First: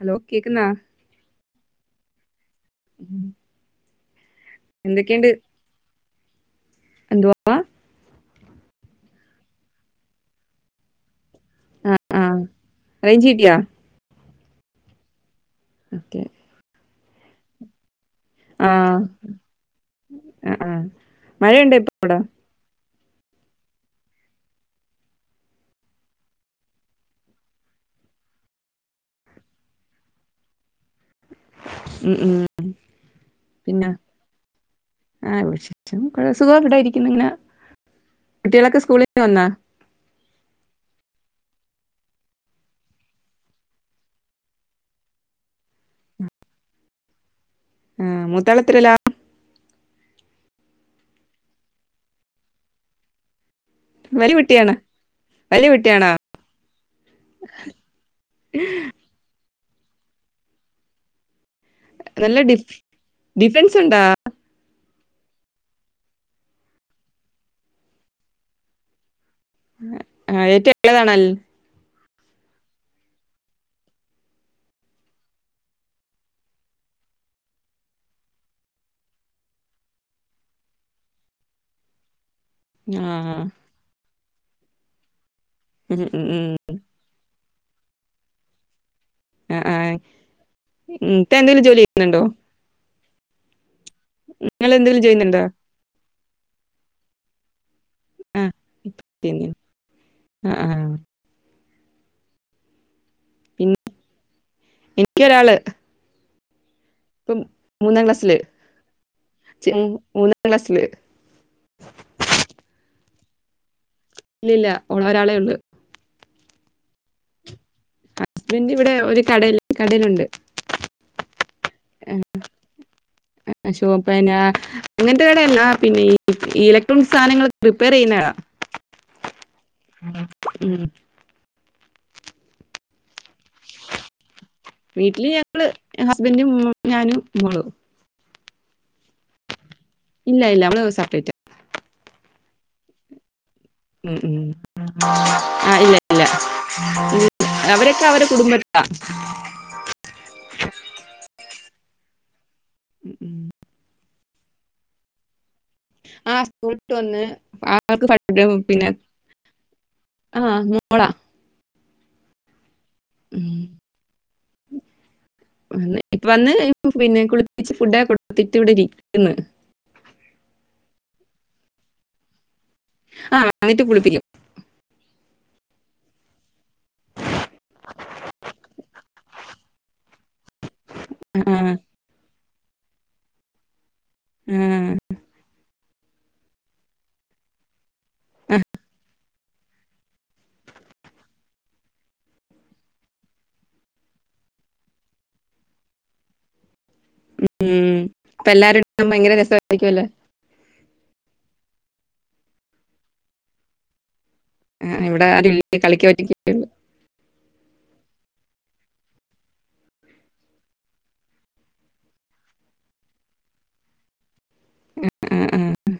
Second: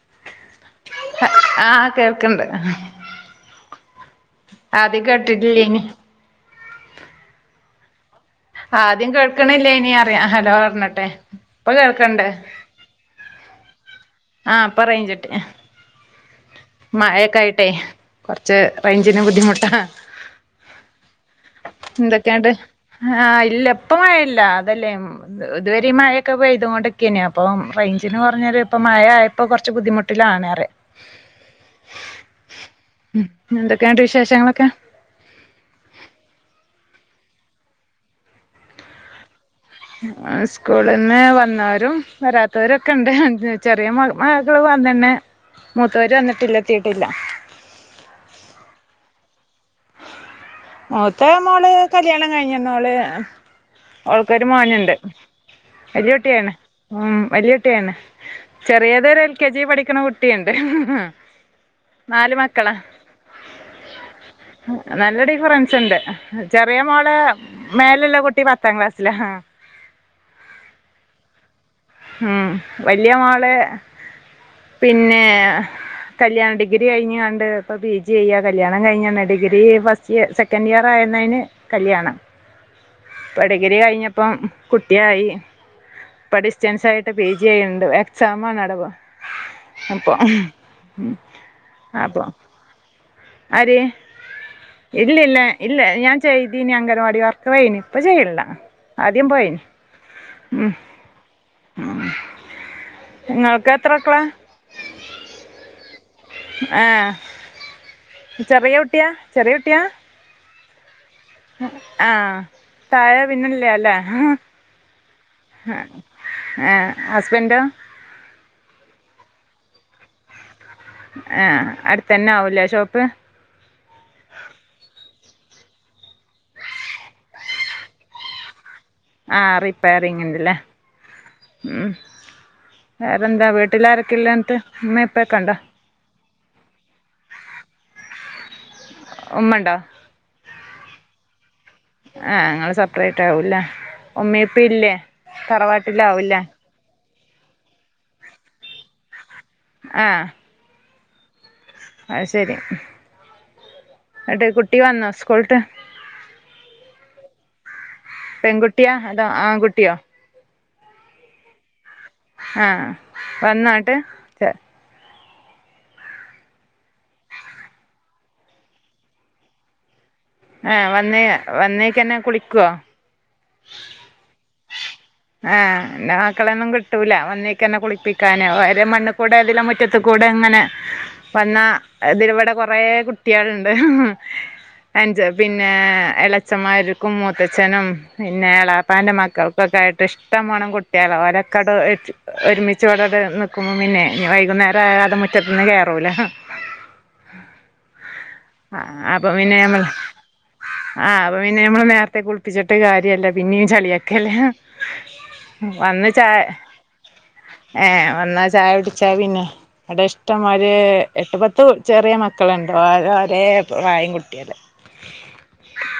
Hello കേക്കുന്നാ ആഹ് കേൾക്കിണ്ട് ആദ്യ എന്തൊക്കെയുണ്ട് കേട്ടിട്ടില്ലേ ഇനി എന്തുവാ ആദ്യം കേൾക്കണില്ലേ ഇനി അറിയാ ഹലോ പറഞ്ഞട്ടേ ഇപ്പൊ കേൾക്കണ്ടേ റേഞ്ച് കിട്ടിയാ ആഹ് പറയിൻ ചിട്ടെ ഓക്കെ മഴയൊക്കായിട്ടേ കൊറച്ച് ആ റേഞ്ചന് ബുദ്ധിമുട്ടാ ആ ആ മഴയുണ്ടോ ഇപ്പൊ അവിടെ എന്തൊക്കെയാണ്ട് ആഹ് ഇല്ലപ്പ മഴയില്ലാ അതല്ലേ ഉം ഇതുവരെ ഈ മഴയൊക്കെ പെയ്തോണ്ടിക്കേന് അപ്പൊ റേഞ്ചിന് പറഞ്ഞാല് ഇപ്പം മഴയായപ്പോ കൊറച്ച് ബുദ്ധിമുട്ടിലാണ്റ്യാ ഉം ഉം ഉം പിന്നാ എന്തൊക്കെയാണ്ട് വിശേഷങ്ങളൊക്കെ ആഹ് [unintelligible] കുറേ സുഗോ ഇവിടെ ഇടാരിക്ക്ന്ന്‌ ഇങ്ങനെ കുട്ടികളൊക്കെ സ്കൂളിൽ വന്നാ സ്കൂളിന്ന് വന്നോരും വരാത്തവരൊക്കെ ഇണ്ട് എന്ത് ചെറിയമക- മകള് വന്നണെ മൂത്തവര് വന്നിട്ടില്ലാ എത്തീട്ടില്ല ആഹ് മുതളത്രേല്ലാ മുത്ത മോള് കല്യാണം കഴിഞ്ഞണവള് വലിയ ഓൾക്കൊര് കുട്ടിയാണ് മോനിണ്ട് വലിയ കുട്ടിയാണോ വലിയുട്ടിയാണ് ഉം വലിയൊട്ടിയാണ് ചെറിയതൊരെൽ- കെ ജി പഠിക്കണ കുട്ടിയൊണ്ട് നാല് നല്ല ഡിഫ് മക്കളാ ഡിഫൻസ് ഉണ്ടാ നല്ലടി ഫ്രണ്ട്സിണ്ട് ചെറിയ മോള് മേലൊള്ള കുട്ടി പത്താം ക്ലാസ്സിലാ ആഹ് ഏറ്റവും എളയതാണൽ ഉം വല്ല്യ മാള് പിന്നെ കല്യാൺ ഡിഗിരി കഴിഞ്ഞ ആണ്ട് ഇപ്പ പി ജി ചെയ്യാനല്ലേ കല്യാണം കഴിഞ്ഞന്ന് ഡിഗിരി ഫസ് റ്റിയ സെക്കൻഡ് ഇയർ ആയുന്നേന്ന് കല്യാണം ആ ഇപ്പ ഡിഗിരി കഴിഞ്ഞപ്പം കുട്ടിയായി [unintelligible] ഡിസ്‌റ്റൻസായിട്ട് പി ജി ചെയ്യണ്ട് എക്സാമണവടിപ്പോ ആ ആ ഉം, അപ്പൊ ഇത്ത എന്തെങ്കിലും ജോലി ചെയ്യുന്നുണ്ടോ അപ്പൊ ആര് നിങ്ങൾ എന്തെങ്കിലും ചെയ്യുന്നുണ്ടോ ഇല്ലില്ലാ ഇല്ലാ ഞാൻ ചെയ്യ്തീന് അങ്ക്നാവാടി വർ വൈയിനി ഇപ്പ ആ ചെയണില്ല ഇപ്പ ആദ്യം ചെയ്യുന്നു പോയിന് ആ ആ ഉം ഇങ്ങൾക്ക് പിന്നെ എത്രക്കളാ എനിക്കൊരാള് ആഹ് ഇപ്പം മൂന്നാം ക്ലാസ്സില് ചെറിയയുട്ടിയാ ചെറിയുട്ടിയാ ന്നാസില് ആഹ് താഴെ പിന്നെല്ലേ അല്ലേ ഇല്ലില്ലാ ഓളൊരാളെ ഉള്ളു ആഹ് ഹസ്ബൻഡോ ഹസ്ബൻഡ് ഇവടെ ഒരു കടേല് കടേലുണ്ട് ആഹ് അടുത്തന്നെ ആവൂലേ ഷോപ്പ് അ ഷോപ്പയിനാ അങ്ങനത്തെ കടയല്ല പിന്നെ ഈ ഈ ഇലക്ട്രോണിക് സാധനങ്ങള് റിപ്പയറ് ചെയ്യുന്ന കട ആഹ് റിപ്പയറിങ്ങിന്റെ ല്ലേ ഉം ഉം വേറെന്താ വീട്ടിലാരൊക്കെല്ലേൻത്ത് വീട്ടില് ഞങ്ങള് ഹസ്ബന്റും ഞാനും മോളും ഉമ്മണ്ടോ ഇല്ല ഇല്ല നമ്മള് സപ്രേറ്റാ ആഹ് ങ്ങള് സെപ്പറേറ്റ് ആവൂല്ലേ ഉം ഉം ഉമ്മീപ്പീമ്മ് ഇല്ലേ ആ ഇല്ല ഇല്ല തറവാട്ടിലാവൂല്ലേ അവരൊക്കെ അവരെ കുടുംബത്താ ആഹ് അയ്സെരി ഉം ഉം ന്നട്ട് കുട്ടി വന്നോ സ്കൂള്ട്ട് ആഹ് സ്കൂളിട്ട് വന്ന് [unintelligible] പെൺകുട്ടിയാ അതോ ആൺകുട്ടിയോ ആഹ് മോളാ ആഹ് ഉം. വന്നോട്ട് വന്ന് ഇപ്പ വന്ന് പിന്നെ കുളിപ്പിച്ച് ഫുടൊക്കെ കൊടുത്തിട്ട് ഇവിടെ ഇരിക്കുന്ന്‌ ആഹ് വന്നെ വന്നേക്കന്നെ കുളിക്കുവോ ആഹ് വന്നിട്ട് കുളിപ്പിക്കും ആഹ് ഇന്റെ മക്കളെയൊന്നും കൂട്ട് കിട്ടൂല വന്നേക്കന്നെ കുളിപ്പിക്കാന് ഓരേ മണ്ണ് കൂടെ ഇതിലെ മുറ്റത്ത്ക്കൂടെ അങ്ങനെ ആ വന്നാ ഇതിലവിടെ കൊറേ കുട്ട്യാളിണ്ട് ആ അൻജ പിന്നെ എളാച്ചമ്മാർക്കും മൂത്തച്ഛനും ആ. പിന്നെ എളാപ്പാന്റെ മക്കൾ ക്കെ ആയിട്ട് ഇഷ്ട്ടം പോണം കുട്ട്യാളാ ഓരൊക്കെട് ഒരുമിച്ചിവിടട് നിക്കുമ്പോ പിന്നെ ഇനി വൈകുന്നേരാവാതെ മുറ്റത്ത്ന്ന് കേറൂല ഉം ഇപ്പല്ലാ ആഹ് [unintelligible] അപ്പൊ ഭയങ്കര പിന്നെ ഞമ്മള് രസമായിരിക്കുവല്ലോ ആഹ് അപ്പൊ പിന്നെ നമ്മള് നേരത്തെ കുളിപ്പിച്ചിട്ട് കാര്യല്ല പിന്നെയും ചളിയാക്കല്ലേ ആഹ് ഇവിടെ ആരൂല്ല കളിക്കാൻ വന്ന് ചായ ഒറ്റക്കോള്ളൂ ഏഹ് വന്നാ ചായ കുടിച്ചാ പിന്നെ അവിടെ ഇഷ്ടംമാരി എട്ടുപത്ത് ചെറിയ മക്കളുണ്ടോ ഓര് ഒരേ പ്രായം കുട്ടിയാള് ആഹ് ആഹ് ആഹ്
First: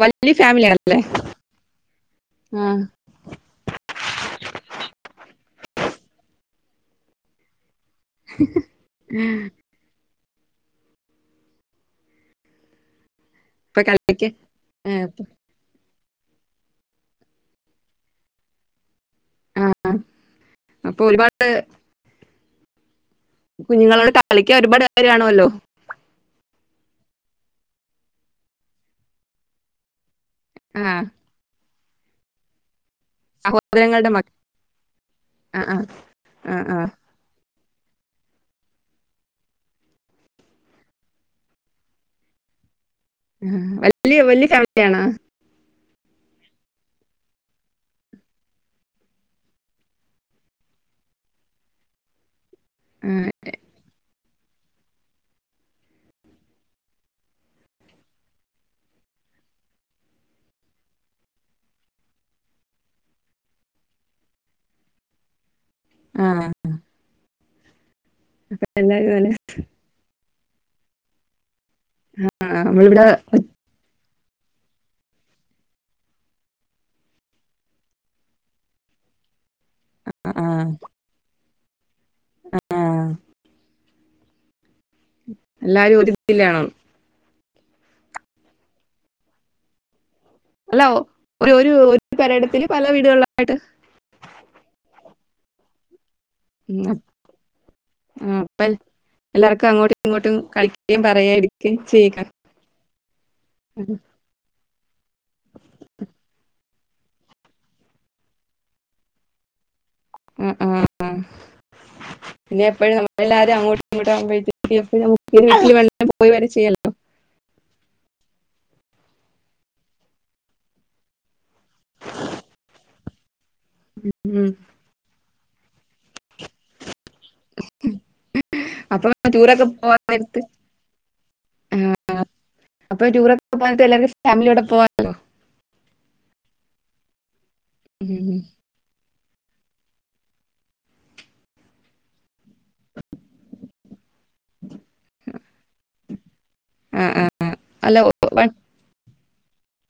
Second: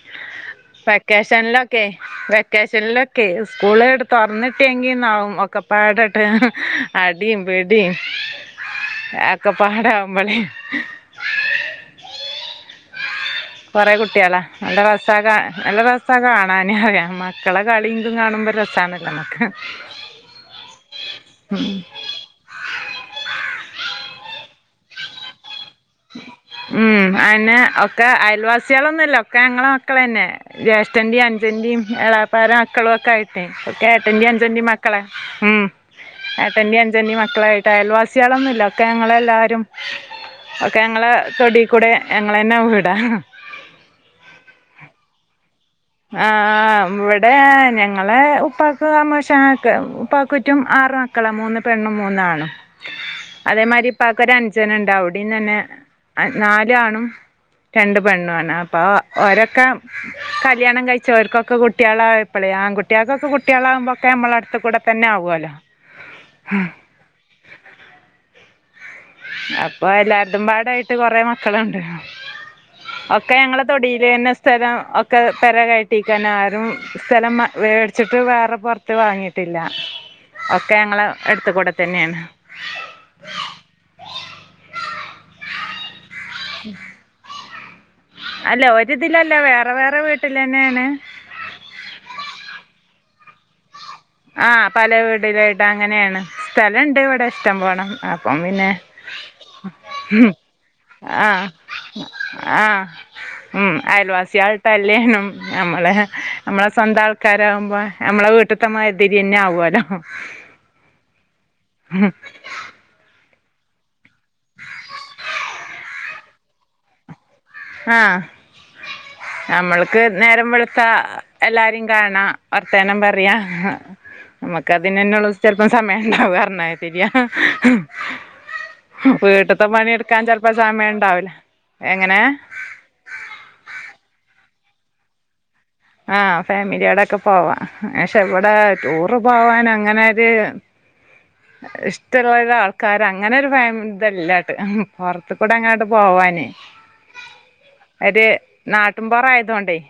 വൽ വല്യ ഫാമിലിയാ വെക്കേഷനിലൊക്കെ വെക്കേഷനിലൊക്ക് ക്കെ സ്കൂള് ഇങ്ങട് തൊറന്നിട്ടെങ്കിന്നാവും ഒക്കെ പാടങ്ങട്ട് അടീം പിടീം [unintelligible] പാടാവുമ്പളെ അപ്പൊ കൊറേ കളിക്ക് കുട്ട്യാളാ നല്ല ആ, രസാ അപ്പൊ- കാ നല്ല രസാ കാണാന് പറയാ മക്കളെ കളീം ഇതും കാണുമ്പോ രസാണല്ലോ ഇമ്മക്ക് അപ്പൊ ഒരുപാട് ആഹ് ഉം കുഞ്ഞുങ്ങളോട് കളിക്കാൻ ഒരുപാട് പേര് കാണുവല്ലോ ഉം അയന്നെ ഒക്കെ അയൽവാസ്യളൊന്നു അല്ല ഒക്കെ ഞങ്ങളെ മക്ക് ക്കളെന്നെ ആ ജ്യേഷ്ഠന്റേം അൻജന്റിം എളാപ്പാരേ മക്കളൊക്കെ ആയി [unintelligible] ഒക്കെ സഹോദരങ്ങളുടെ ഏട്ടന്റേം മക്കൾ. അൻജന്റേം മക്കളാ ആ ഉം ആ ആ ആ ആ. ഏട്ടന്റേം അൻജന്റേം മക്കളായി ട്ട് അയൽവാസ്യാളൊന്നുല്ല ഒക്കെ ഞങ്ങളെല്ലാരും ഒക്കെ ഞങ്ങളെ തൊടിക്കൂടെ ഞങ്ങളെന്നെ വീടാ ആഹ് വല്യ വല്യ ഫാമിലിയാണാ? ആഹ് ഇവിടെ ഞങ്ങളെ ഉപ്പാക്ക് അമ്മോശാനൊക്കൊ ഉപ്പാക്കുറ്റും ആറ് മക്ക ക്കളാ മൂന്ന് പെണ്ണും മൂന്നാണും [unintelligible] അതേമാരി ഇപ്പാക്കൊരു അൻജന്ണ്ട് ഇണ്ട് അവിടേം തന്നെ നാലാണും രണ്ട് പെണ്ണുവാണ് അപ്പാ ഒരൊക്കെ കല്യാണം കഴിച്ച് ഓര്ക്കൊക്കെ കുട്ട്യാള് ആയപ്പളെ ആൺകുട്ടിയാൾക്കെക്കെ കുട്ട്യാളാവുമ്പോക്കെ നമ്മളെ അടുതു കൂടെ തന്നെ ആവോല്ലോ ആഹ് ആ അപ്പ എന്താ പോലെ അപ്പൊ എല്ലാരതും പാടായിട്ട് കൊറെ മക്കളുണ്ട് ആ, നമ്മളിവിടെ ആ ഒക്കെ ഞങ്ങള് തൊടിലെന്നെ സ്ഥലം ഒക്കെ പെര കയറ്റിക്കാണ് ആരും സ്ഥലം മ വേടിച്ചിട്ട് വേറെ പൊറത്ത് ത്ത് വാങ്ങിയിട്ടില്ല ആ, ഒക്കെ ഞങ്ങളെ അടുത്ത് കൂടെ തന്നെയാണ് ആ. [inaudible] എല്ലാരും ഒരു [unintelligible] അല്ല ഒരിതിലല്ല വേറെ വേറെ അല്ല വീട്ടിലെന്നെയാണ് ഒ- ഒരു ഒര് പെരയെടത്തില് പല വീടുകളിലായിട്ട് ആഹ് പല വീടിലായിട്ട് അങ്ങനെയാണ് സ്ഥലണ്ട് ഉം. ഇവിടെ ഇഷ്ട്ടം പോണം അപ്പം ആ, അപ്പൊ പിന്നെ എല്ലാവർക്കും അങ്ങോട്ടും ഇങ്ങോട്ടും കളിക്കുകയും പറയുകയും ആഹ് എടുക്കുകയും ചെയ്യുക ആഹ് ഉം ആയൽവാസിയാള് ത്തല്ലേനും നമ്മളെ നമ്മളെ സ്വന്തം ആൾക്കാരാകുമ്പോ ഞമ്മളെ വീട്ട്ത്തെ മാരി തിരി തന്നെ ആവോല്ലോ ഉം ഉം ഉം ഉം പിന്നെ എപ്പഴും നമ്മളെല്ലാരും അങ്ങോട്ടും ഇങ്ങോട്ടു ആവുമ്പഴ്ത്തിന് [unintelligible] പോയ് വെരെ ചെയ്യാല്ലോ ആഹ് നമ്മൾക്ക് നേരം വെളുത്താ എല്ലാരേം കാണാ വർത്താനം പറയാ. ഉം. നമുക്ക് അതിനെന്നൊള്ളു ചെലപ്പം സമയണ്ടാവ [unintelligible] ശരിയാ അപ്പൊ വീട്ട്ത്തെ ടൂറൊക്കെ പോവാൻ പണിട്ക്കാൻ നേരത്ത് ചെൽപ്പൊ സമയണ്ടാവൂല. എങ്ങനേ? അപ്പൊ [unintelligible] ആഹ് ഫാമിലിയാളൊക്കെ പോവാ. പക്ഷെ ഉം. ഇവടെ ടൂറ് പോവാനങ്ങനൊര് ഇഷ്ടള്ളൊരാൾക്കാരങ്ങനെ ഒരു ഫാമ് ഇതല്ല പൊർത്ത്ക്കുടെ അങ്ങനട്ട് പോവാനേ അല്ല ഓ, ഒര് വ- നാട്ട്ൻപൊറായതോണ്ടെയ്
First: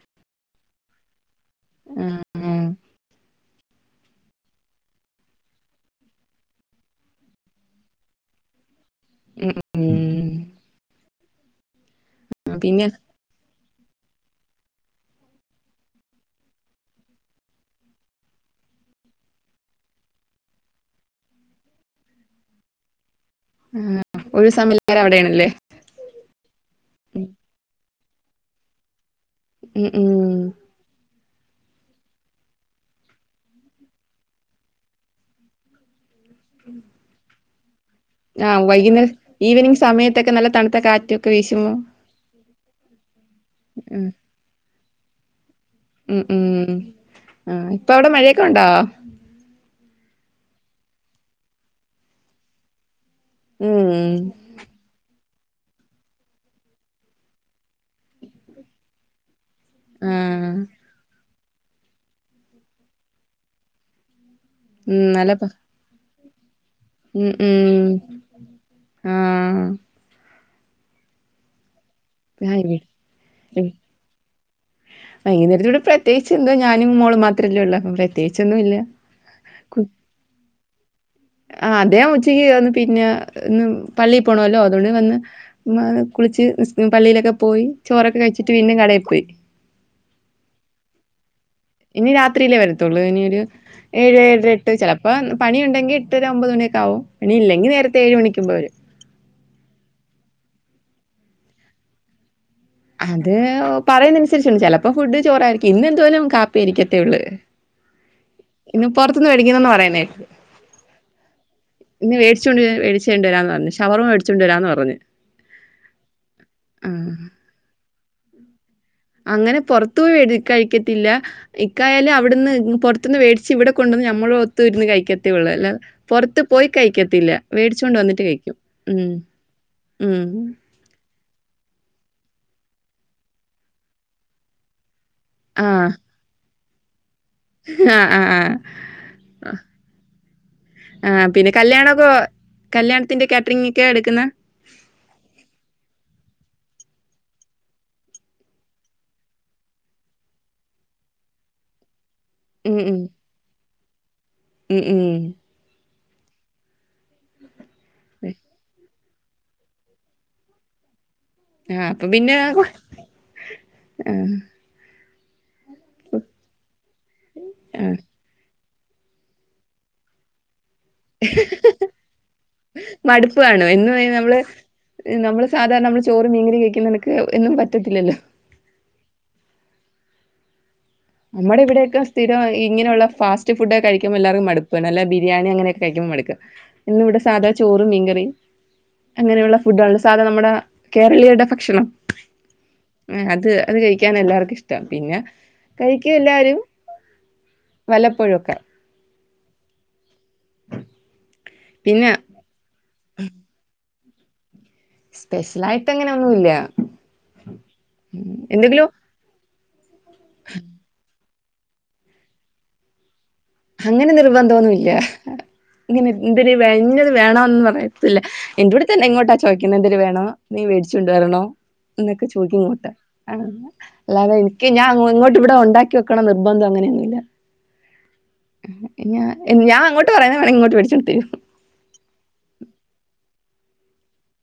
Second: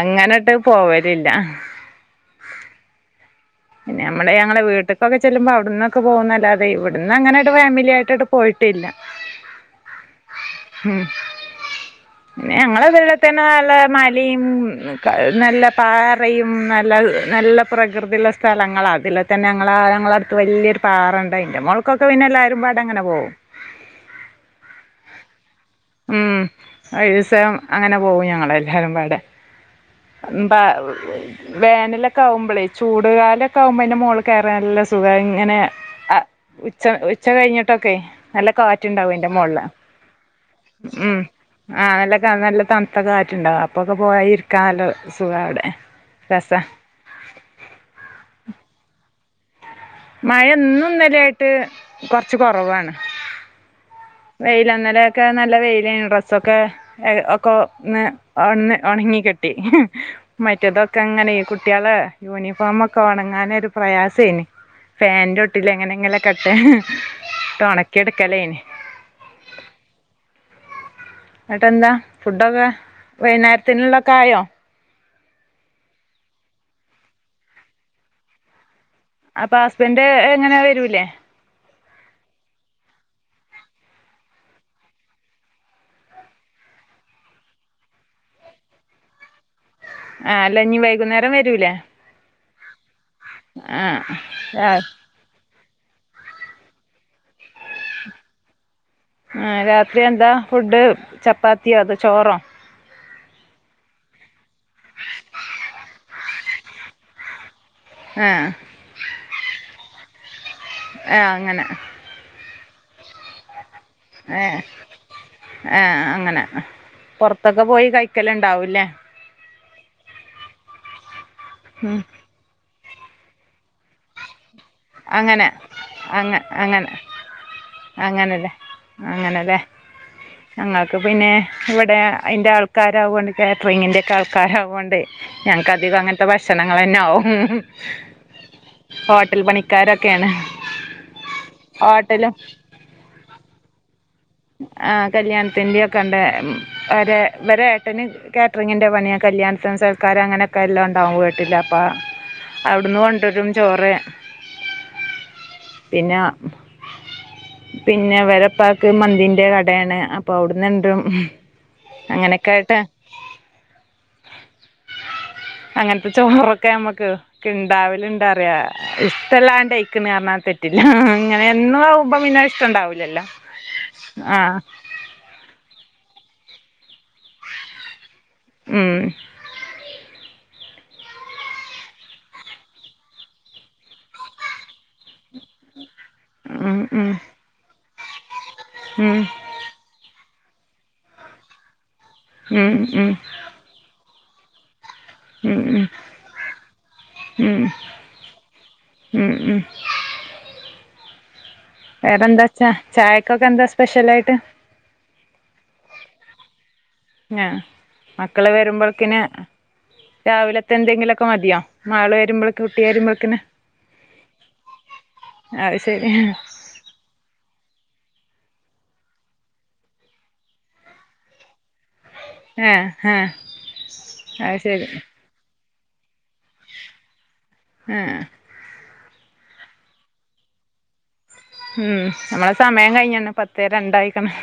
അങ്ങനട്ട് പോവലില്ല. ഉം ഉം ഞമ്മള് ഞങ്ങളെ വീട്ട്ക്കൊക്കെ ചെല്ലുമ്പൊ അവ്ട്ന്നൊക്കെ പോകുന്നല്ലാതെ, ഇവിട്ന്നങ്ങനട്ട് ഫാമിലിയായിട്ട് പോയിട്ടില്ല. ഉം. ഉം. ഉം പിന്നെ ഞങ്ങള് [unintelligible] നല്ല മലിം, ക നല്ല പാറയും, നല്ല നല്ല പ്രകൃതിള്ള സ്ഥലങ്ങളാ. അതില് തന്നെ ഞങ്ങളാ ഞങ്ങളട്ത്ത് വല്യൊര് പാറണ്ട്. അയ്ന്റെ മോൾക്കൊക്കെ പിന്നെ എല്ലാരുംപാടങ്ങനെ പോവും. ആഹ് ഒരു [unintelligible] അവിടേണല്ലേ ഉം ഒരീസം അങ്ങനെ പോകും ഞങ്ങള് എല്ലാരും പാടെ ഉം. ഉം. [unintelligible] വേനലൊക്കാവുമ്പളേ, ചൂട് കാലൊക്കെ ആവുമ്പൊ അയ്ന്റെ മോളാ കേറാൻ നല്ല സുഖാ, ഇങ്ങനെ അ ഉച്ച ഉച്ച കഴയ്ഞ്ഞ്ട്ടൊക്കെ ആ നല്ല കാറ്റ്ണ്ടാവും വൈകുന്നേരം അയ്ന്റെ മോൾല്. ഈവനിങ് സമയത്തൊക്കെ നല്ല തണുത്ത ഉം കാറ്റൊക്കെ വീശുമ്പോ ആഹ് നല്ല കാ നല്ല തൺത്ത കാറ്റ്ണ്ടാവും അ അപ്പൊക്കെ ഉം. പോയിരിക്കാലോ സുഖാ അവ്ടെ. ഉം ഉം ആഹ്, ഇപ്പ അവിടെ മഴയൊക്കെ ഉണ്ടോ? മയ ഇന്നും ഇന്നലായ്ട്ട് കൊർച്ച് കൊറവാണ്. ഊം വെയില, ഇന്നലെയൊക്കെ നല്ല വെയിലേനു, ഡ്രസ്സൊക്കെ ഒക്കെ ഒന്ന് ഒന്ന് ഉണങ്ങി കി ട്ടി. ആ മറ്റേതൊക്കങ്ങനെയ് കു ട്ട്യാളെ യൂണിഫോമൊക്കെ ഒണങ്ങാനൊരു പ്രയാസേനി. ഉം, ഫാൻന്റോട്ടിലെങ്ങനെങ്കി ലൊക്കെട്ട് മ് മ് ആഹ് എന്നിട്ടെന്താ ആ, ഫുഡൊക്കെ ഇവിടെ വൈന്നേരത്തിനുള്ളതൊക്കെ ആയോ വൈകുന്നേരത്തിനിവിടെ പ്രത്യേകിച്ച് എന്താ ഞാനും മോളും മാത്രല്ലേ ഉള്ളൂ അപ്പൊ പ്രത്യേകിച്ചൊന്നും ഇല്ല അപ്പൊ കു ഹസ്ബൻഡ് എങ്ങനാ വരൂല്ലേ ആഹ് അദ്ദേഹം ഉച്ചയ്ക്ക് വന്ന് പിന്നെ ഇന്ന് പള്ളീ പോണല്ലോ അതുകൊണ്ട് വന്ന് ഉമ്മാനെ കുളിച്ച് പള്ളിലൊക്കെ പോയി ചോറൊക്കെ കഴിച്ചിട്ട് പിന്നേം കടേ പോയി ആഹ് അല്ലെങ്കി വൈകുന്നേരം വരൂലെ ഇനി രാത്രിയിലേ വരത്തൊള്ള് ഇനി ഒരു ഏഴ് ഏഴര ആ എട്ട് ചെ - ഇപ്പ പണിയുണ്ടെങ്കി എട്ടര ഒമ്പത് മണിയൊക്കെ ആവും പണിയില്ലെങ്കി നേരത്തെ ഏഴ് മണിക്കുമ്പെ വെരും ആഹ് രാത്രി എന്താ ഫുഡ് ചപ്പാത്തിയോ അതോ ചോറൊ അത് പറയുന്നനുസരിച്ചാണ് ചെലപ്പോ ഫുഡ് ചോറായിരിക്കും ഇന്നെന്തായാലും കാപ്പി ആരിക്കത്തേ ഉള്ള് ആ ഇന്ന് പൊറത്തുന്ന് മേടിക്കുന്നെന്ന് പറയുന്നെ ആ അങ്ങനെ ഇന്ന് വേടിച്ചോണ്ടര വേടിച്ചോ ണ്ടരാന്ന് പറഞ്ഞ് ശ് ഷവർമ ഏ വേടിച്ചൊണ്ടരാന്ന് പറഞ്ഞ് ആ അങ്ങനെ ഉം പുറത്തൊക്കെ പോയി കഴിക്കലുണ്ടാവും ലെ അങ്ങനെ പൊറത്തു പോയി വേടി കഴിക്കത്തില്ല ഉം ഇക്കായാലും അവിടുന്ന് പൊറ ട്ടെന്ന് മേടിച്ച് ഇവടെ കൊണ്ടന്ന് ഞമ്മളൊ ത്തുരുന്ന് കഴിക്കത്തെ അങ്ങനെ ഒള്ളൂ അല്ലാതെ അങ്ങ പൊറത്തു പോയി അങ്ങനെ കഴിക്കത്തില്ല വേടിച്ച് കൊണ്ട് വന്നിട്ട് അങ്ങനെല്ലേ കഴിക്കും ഉം ഉം ഒക്കെ പിന്നെ ഇവിടെ അയ്ൻ്റെ ആൾക്കാരാവൊണ്ട് കാറ്റ്റിങ്ങിൻ്റെ ഒക്കെ ആൾക്കാരാവൊണ്ടെ ഞങ്ങക്ക് അധികം അങ്ങൻത്തെ ഭക്ഷണങ്ങളന്നെ ആവും ഹ്അ ആഹ് ആഹ് ഹോട്ടൽ ആഹ് പണിക്കാരൊക്കെയാണ് ആഹ് പിന്നെ കല്യാണോക്ക ഹോട്ടലും കല്യാണത്തിന്റെ കാറ്ററിങ്ങ്ക്കെ എടുക്ക്ന്ന ആഹ് കല്യാണത്തിന്റെ ഒക്കെണ്ട് വരെ വരെ ഏട്ടന് കേറ്ററിങ്ങിന്റെ പണിയ കല്യാണത്തിനും സൽക്കാരം അങ്ങനെയൊക്കെ എല്ലാം ണ്ടാവും വീട്ടില്ലാപ്പ ഉം ഉം അവിടന്ന് കൊണ്ടരും ചോറ് ഉം ഉം പിന്ന പിന്ന ഇവരെ ഉപ്പാക്ക് മ ന്തിന്റെ കടയേണ് അപ്പൊ അവിടന്ന് എന്തും ആഹ് അപ്പൊ പിന്നെ കൊഴ ആഹ് അങ്ങനത്തെ ചോറൊക്കെ നമ്മുക്ക് ആഹ് കിണ്ടാവലുണ്ടാറിയ ഇഷ്ട്ടല്ലാണ്ടയിക്കണ പറഞ്ഞ തെ ട്ടില്ല അങ്ങനെ എന്നു ആവുമ്പം പിന്നെ അത് ഇഷ്ടുണ്ടാവൂലല്ലോ മടുപ്പ് കാണും എന്നും നമ്മള് ആഹ് നമ്മള് സാധാരണ നമ്മള് ചോറും മീങ്കറീം കഴിക്കുന്ന കണക്ക് എന്നും പറ്റത്തില്ലല്ലൊ ഉം നമ്മുടെ ഇവിടെയൊക്കെ സ്ഥിരം ഇങ്ങനെയുള്ള ഫാസ് ഫുഡ് ഒക്കെ കഴിക്കുമ്പൊ എല്ലാർക്കും മടു ഇപ്പൊ നല്ല ബിരിയാണി അങ്ങനെയൊക്കെ കഴിക്കുമ്പൊ മടുക്കും ഉം ഇന്ന് ഉം ഇവിടെ സാധാ ചോറുംമീങ്കറീം ഉം ഉം അങ്ങനെയുള്ള ഫുഡൊള്ള സാധനം നമ്മടെ കേരളീയരുടെ ഭക്ഷണം ഉം അത് അത് കഴിക്കാനാ എല്ലാർക്കും ഇഷ്ട പിന്നെ ഉം ഉം കഴിക്കും എല്ലാരും ഉം വല്ലപ്പോഴൊക്കെ ഉം ഉം പിന്നെ വേറെന്താച്ചാ ചായക്കൊക്കെ എന്താ സ്പെഷ്യലായിട്ട് സ്പെഷ്യലായിട്ട് അങ്ങനെ ഒന്നുല്ല ആഹ് മക്കള് എന്തെങ്കിലും വരുമ്പോഴക്കിന് രാവിലത്തെ എന്തെങ്കിലൊക്കെ ക്കെ മതിയൊ മാള് വരുമ്പളൊക്കെ കുട്ടി വരുമ്പഴ്ക്ക്ന് അങ്ങനെ നിർബന്ധോന്നുല്ല അത് ഇങ്ങനെ ശരി എന്തിര് ഇന്നത് വേണോന്ന് പറയത്തില്ല എന്റെ കൂടെ തന്നെ ഇങ്ങോട്ടാ ചോദിക്കുന്നേ എന്തെര് വേണോ മീൻ മേടിച്ചോണ്ട് വരണോ എന്നൊക്കെ ചോദിക്കും ആഹ് ഇങ്ങോട്ട് ആഹ് അല്ലാതെ അത് എനിക്ക് ശരി ഞാൻ ഇങ്ങോട്ട് ഇവിടെ ഒണ്ടാ ക്കിവെക്കണം നിർബന്ധം അങ്ങനെയൊന്നൂല്ല ആഹ് ആഹ് ഞ ഞാൻ അങ്ങോട്ട് പറയുന്നെ വേണേ ഇങ്ങോട്ട് മേടിച്ചോണ്ട് തരും ഉം ഞമ്മളെ സമയം കയ്ഞ്ഞ്ണ്, പത്തേ രണ്ടായ്ക്ക്ണ്.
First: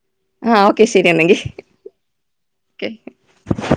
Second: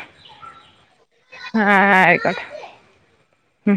ആഹ് ഓക്കെ ശരിയെന്നെങ്കി, ആയിക്കോട്ടെ ഓക്കെ ഉം